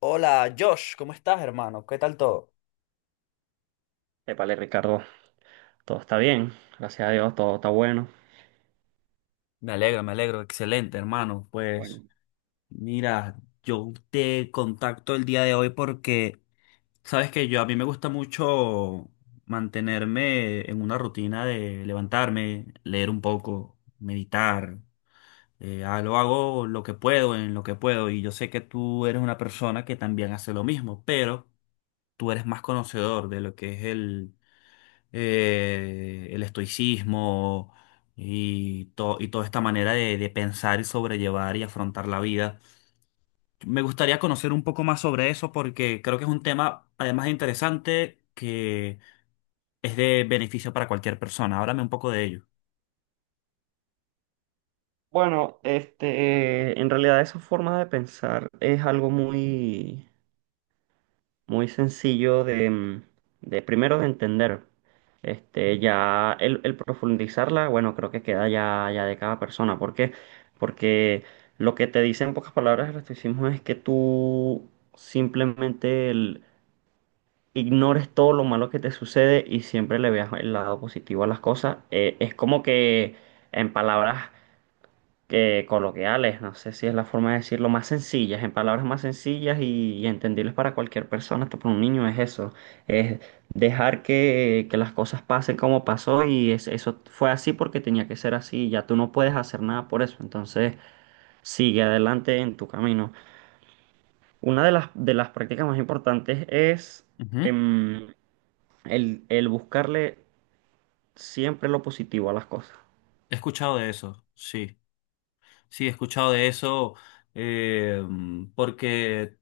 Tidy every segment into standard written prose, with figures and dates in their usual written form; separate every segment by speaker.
Speaker 1: Hola, Josh, ¿cómo estás, hermano? ¿Qué tal todo?
Speaker 2: Épale, Ricardo, todo está bien, gracias a Dios, todo está bueno.
Speaker 1: Me alegro, me alegro. Excelente, hermano. Pues
Speaker 2: Bueno,
Speaker 1: mira, yo te contacto el día de hoy porque sabes que yo a mí me gusta mucho mantenerme en una rutina de levantarme, leer un poco, meditar. Lo hago lo que puedo, en lo que puedo. Y yo sé que tú eres una persona que también hace lo mismo, pero tú eres más conocedor de lo que es el estoicismo y toda esta manera de pensar y sobrellevar y afrontar la vida. Me gustaría conocer un poco más sobre eso porque creo que es un tema, además de interesante, que es de beneficio para cualquier persona. Háblame un poco de ello.
Speaker 2: en realidad esa forma de pensar es algo muy sencillo de primero de entender. Ya el profundizarla, bueno, creo que queda ya de cada persona. ¿Por qué? Porque lo que te dice en pocas palabras el estoicismo es que tú simplemente ignores todo lo malo que te sucede y siempre le veas el lado positivo a las cosas. Es como que en palabras que coloquiales, no sé si es la forma de decirlo, más sencillas, en palabras más sencillas y entendibles para cualquier persona, hasta para un niño es eso, es dejar que las cosas pasen como pasó y eso fue así porque tenía que ser así, ya tú no puedes hacer nada por eso, entonces sigue adelante en tu camino. Una de las prácticas más importantes es
Speaker 1: Ujú.
Speaker 2: em, el buscarle siempre lo positivo a las cosas.
Speaker 1: He escuchado de eso, sí. Sí, he escuchado de eso, eh, porque,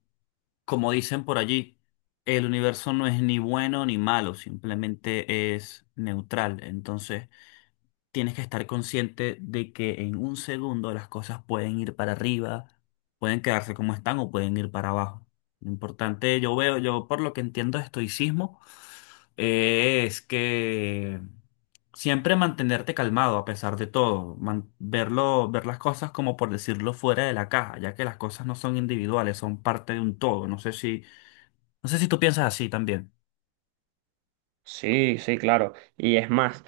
Speaker 1: como dicen por allí, el universo no es ni bueno ni malo, simplemente es neutral. Entonces, tienes que estar consciente de que en un segundo las cosas pueden ir para arriba, pueden quedarse como están o pueden ir para abajo. Lo importante, yo veo, yo por lo que entiendo de estoicismo, es que siempre mantenerte calmado a pesar de todo, verlo, ver las cosas como por decirlo fuera de la caja, ya que las cosas no son individuales, son parte de un todo. No sé si tú piensas así también.
Speaker 2: Sí, sí, claro. Y es más,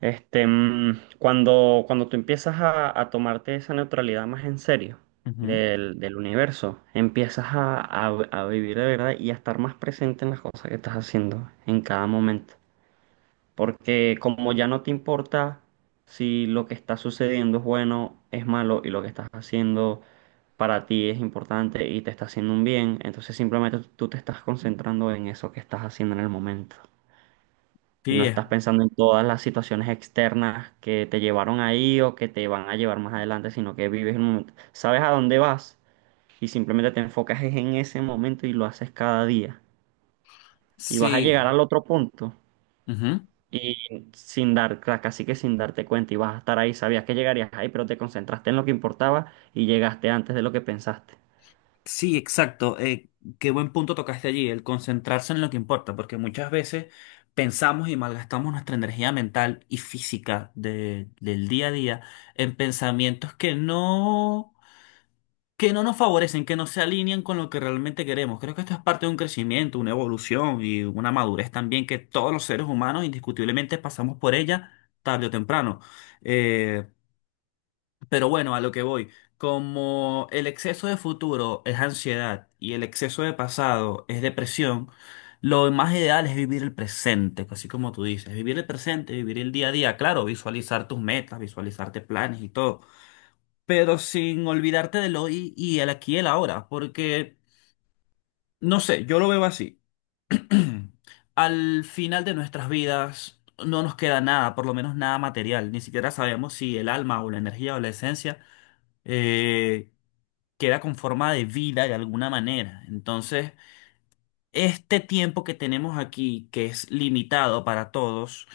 Speaker 2: cuando tú empiezas a tomarte esa neutralidad más en serio
Speaker 1: Ujú.
Speaker 2: del universo, empiezas a vivir de verdad y a estar más presente en las cosas que estás haciendo en cada momento. Porque como ya no te importa si lo que está sucediendo es bueno, es malo y lo que estás haciendo para ti es importante y te está haciendo un bien, entonces simplemente tú te estás concentrando en eso que estás haciendo en el momento y no
Speaker 1: Sí, es.
Speaker 2: estás pensando en todas las situaciones externas que te llevaron ahí o que te van a llevar más adelante, sino que vives el momento, sabes a dónde vas y simplemente te enfocas es en ese momento y lo haces cada día y vas a llegar
Speaker 1: Sí.
Speaker 2: al otro punto.
Speaker 1: Ujú.
Speaker 2: Y sin casi que sin darte cuenta, y vas a estar ahí, sabías que llegarías ahí, pero te concentraste en lo que importaba y llegaste antes de lo que pensaste.
Speaker 1: Sí, exacto. Qué buen punto tocaste allí, el concentrarse en lo que importa, porque muchas veces pensamos y malgastamos nuestra energía mental y física del día a día en pensamientos que no nos favorecen, que no se alinean con lo que realmente queremos. Creo que esto es parte de un crecimiento, una evolución y una madurez también que todos los seres humanos indiscutiblemente pasamos por ella tarde o temprano. Eh, pero bueno, a lo que voy, como el exceso de futuro es ansiedad y el exceso de pasado es depresión, lo más ideal es vivir el presente, pues, así como tú dices, vivir el presente, vivir el día a día, claro, visualizar tus metas, visualizarte planes y todo, pero sin olvidarte del hoy y el aquí y el ahora, porque, no sé, yo lo veo así. Al final de nuestras vidas no nos queda nada, por lo menos nada material, ni siquiera sabemos si el alma o la energía o la esencia eh, queda con forma de vida de alguna manera. Entonces, este tiempo que tenemos aquí, que es limitado para todos,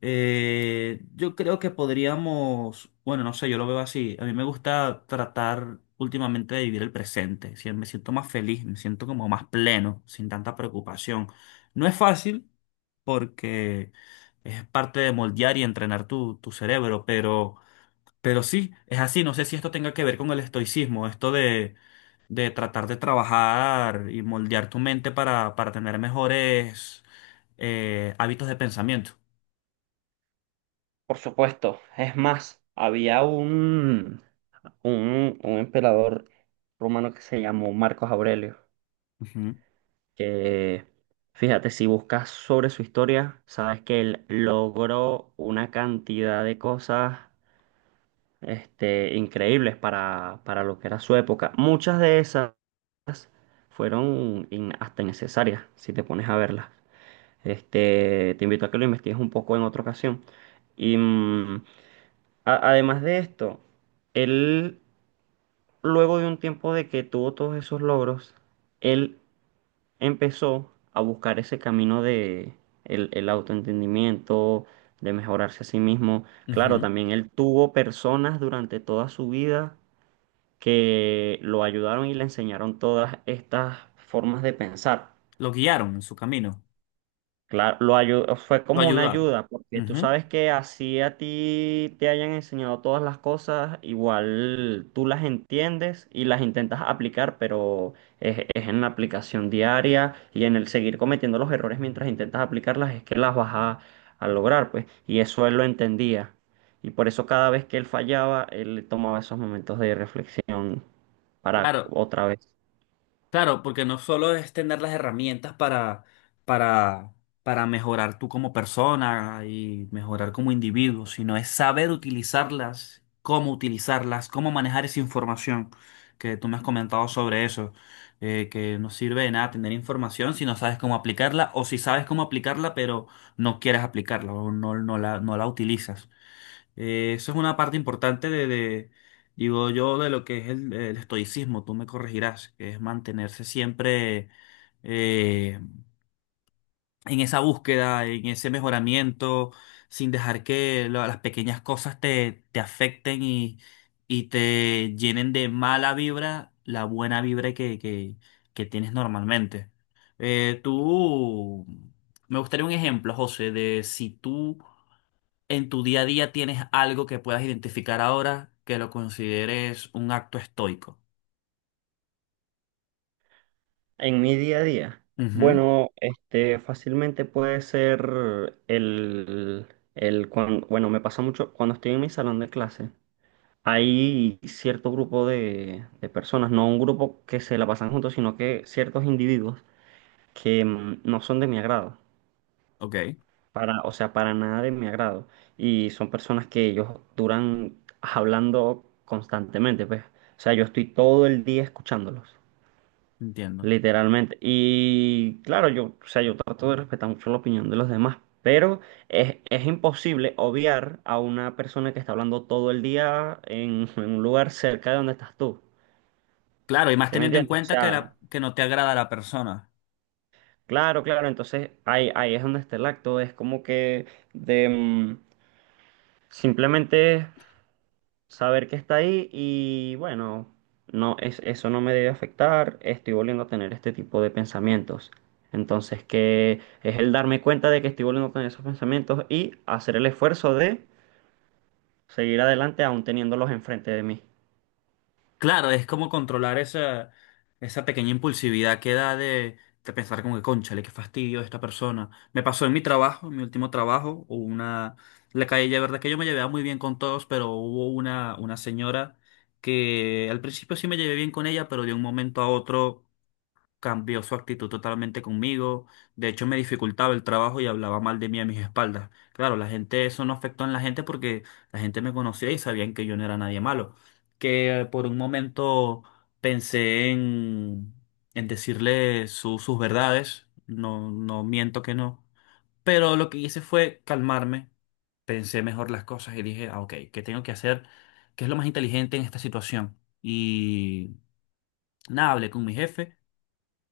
Speaker 1: yo creo que podríamos, bueno, no sé, yo lo veo así. A mí me gusta tratar últimamente de vivir el presente. Me siento más feliz, me siento como más pleno, sin tanta preocupación. No es fácil porque es parte de moldear y entrenar tu cerebro, pero. Pero sí, es así. No sé si esto tenga que ver con el estoicismo, esto de tratar de trabajar y moldear tu mente para tener mejores hábitos de pensamiento.
Speaker 2: Por supuesto, es más, había un emperador romano que se llamó Marcos Aurelio,
Speaker 1: Ujú,
Speaker 2: que fíjate, si buscas sobre su historia, sabes que él logró una cantidad de cosas increíbles para lo que era su época. Muchas de esas fueron hasta innecesarias, si te pones a verlas. Te invito a que lo investigues un poco en otra ocasión. Y además de esto, él, luego de un tiempo de que tuvo todos esos logros, él empezó a buscar ese camino de el autoentendimiento, de mejorarse a sí mismo. Claro,
Speaker 1: ujú.
Speaker 2: también él tuvo personas durante toda su vida que lo ayudaron y le enseñaron todas estas formas de pensar.
Speaker 1: Lo guiaron en su camino,
Speaker 2: Claro, fue
Speaker 1: lo
Speaker 2: como una
Speaker 1: ayudaron.
Speaker 2: ayuda, porque tú
Speaker 1: Ujú.
Speaker 2: sabes que así a ti te hayan enseñado todas las cosas, igual tú las entiendes y las intentas aplicar, pero es en la aplicación diaria y en el seguir cometiendo los errores mientras intentas aplicarlas es que las vas a lograr, pues. Y eso él lo entendía. Y por eso cada vez que él fallaba, él tomaba esos momentos de reflexión para
Speaker 1: Claro.
Speaker 2: otra vez.
Speaker 1: Claro, porque no solo es tener las herramientas para, para mejorar tú como persona y mejorar como individuo, sino es saber utilizarlas, cómo manejar esa información que tú me has comentado sobre eso, que no sirve de nada tener información si no sabes cómo aplicarla o si sabes cómo aplicarla pero no quieres aplicarla o no, no la, no la utilizas. Eso es una parte importante digo yo, de lo que es el estoicismo, tú me corregirás, que es mantenerse siempre eh, en esa búsqueda, en ese mejoramiento, sin dejar que las pequeñas cosas te afecten y te llenen de mala vibra la buena vibra que tienes normalmente. Eh, tú, me gustaría un ejemplo, José, de si tú en tu día a día tienes algo que puedas identificar ahora que lo consideres un acto estoico.
Speaker 2: En mi día a día,
Speaker 1: Ujú.
Speaker 2: bueno, fácilmente puede ser bueno, me pasa mucho cuando estoy en mi salón de clase. Hay cierto grupo de personas, no un grupo que se la pasan juntos, sino que ciertos individuos que no son de mi agrado,
Speaker 1: Ok,
Speaker 2: para, o sea, para nada de mi agrado. Y son personas que ellos duran hablando constantemente, pues. O sea, yo estoy todo el día escuchándolos.
Speaker 1: entiendo.
Speaker 2: Literalmente. Y claro, yo, o sea, yo trato de respetar mucho la opinión de los demás, pero es imposible obviar a una persona que está hablando todo el día en un lugar cerca de donde estás tú.
Speaker 1: Claro, y más
Speaker 2: ¿Sí me
Speaker 1: teniendo en
Speaker 2: entiendes? O
Speaker 1: cuenta que,
Speaker 2: sea,
Speaker 1: que no te agrada la persona.
Speaker 2: claro, claro. Entonces ahí es donde está el acto. Es como que de mm, simplemente saber que está ahí y bueno, no es eso, no me debe afectar, estoy volviendo a tener este tipo de pensamientos. Entonces, que es el darme cuenta de que estoy volviendo a tener esos pensamientos y hacer el esfuerzo de seguir adelante aún teniéndolos enfrente de mí.
Speaker 1: Claro, es como controlar esa pequeña impulsividad que da de pensar como que, cónchale, qué fastidio esta persona. Me pasó en mi trabajo, en mi último trabajo, hubo una. La calle, de verdad que yo me llevaba muy bien con todos, pero hubo una señora que al principio sí me llevé bien con ella, pero de un momento a otro cambió su actitud totalmente conmigo. De hecho, me dificultaba el trabajo y hablaba mal de mí a mis espaldas. Claro, la gente, eso no afectó en la gente porque la gente me conocía y sabían que yo no era nadie malo. Que por un momento pensé en decirle sus verdades. No, no miento que no. Pero lo que hice fue calmarme. Pensé mejor las cosas y dije, ah, ok, ¿qué tengo que hacer? ¿Qué es lo más inteligente en esta situación? Y nada, hablé con mi jefe.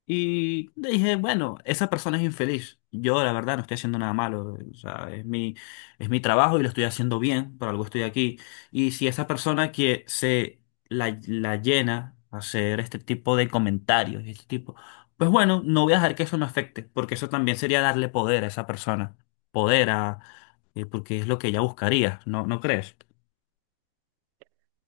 Speaker 1: Y dije, bueno, esa persona es infeliz. Yo, la verdad, no estoy haciendo nada malo. O sea, es mi trabajo y lo estoy haciendo bien, por algo estoy aquí. Y si esa persona que se la llena a hacer este tipo de comentarios, este tipo, pues bueno, no voy a dejar que eso me afecte, porque eso también sería darle poder a esa persona. Poder a, porque es lo que ella buscaría, ¿no crees?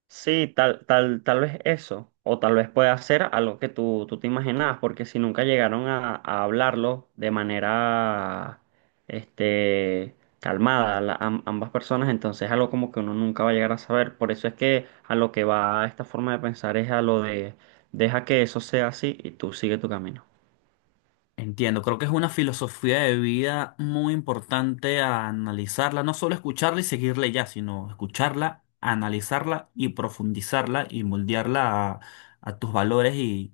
Speaker 2: Sí, tal vez eso, o tal vez pueda ser algo que tú te imaginabas, porque si nunca llegaron a hablarlo de manera, calmada, ambas personas, entonces es algo como que uno nunca va a llegar a saber. Por eso es que a lo que va esta forma de pensar es a lo de deja que eso sea así y tú sigue tu camino.
Speaker 1: Entiendo, creo que es una filosofía de vida muy importante a analizarla, no solo escucharla y seguirla y ya, sino escucharla, analizarla y profundizarla y moldearla a tus valores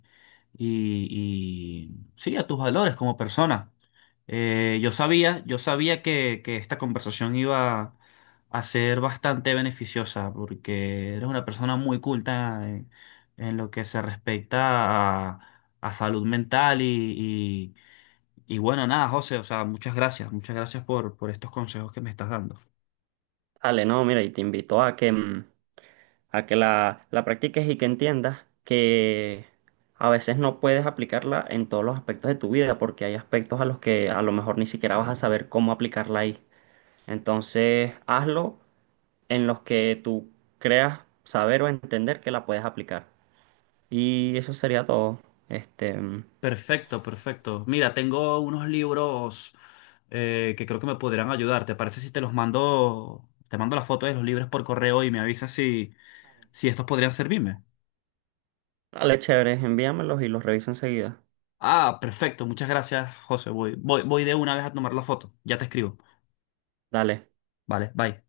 Speaker 1: y, y- sí, a tus valores como persona. Yo sabía que esta conversación iba a ser bastante beneficiosa porque eres una persona muy culta en lo que se respecta a salud mental y bueno, nada, José, o sea, muchas gracias por estos consejos que me estás dando.
Speaker 2: Dale, no, mira, y te invito a que a que la practiques y que entiendas que a veces no puedes aplicarla en todos los aspectos de tu vida, porque hay aspectos a los que a lo mejor ni siquiera vas a saber cómo aplicarla ahí. Entonces, hazlo en los que tú creas saber o entender que la puedes aplicar. Y eso sería todo. Este,
Speaker 1: Perfecto, perfecto. Mira, tengo unos libros que creo que me podrían ayudar. ¿Te parece si te los mando, te mando las fotos de los libros por correo y me avisas si, si estos podrían servirme?
Speaker 2: Dale, chévere, envíamelos y los reviso enseguida.
Speaker 1: Ah, perfecto. Muchas gracias, José. Voy de una vez a tomar la foto. Ya te escribo.
Speaker 2: Dale.
Speaker 1: Vale, bye.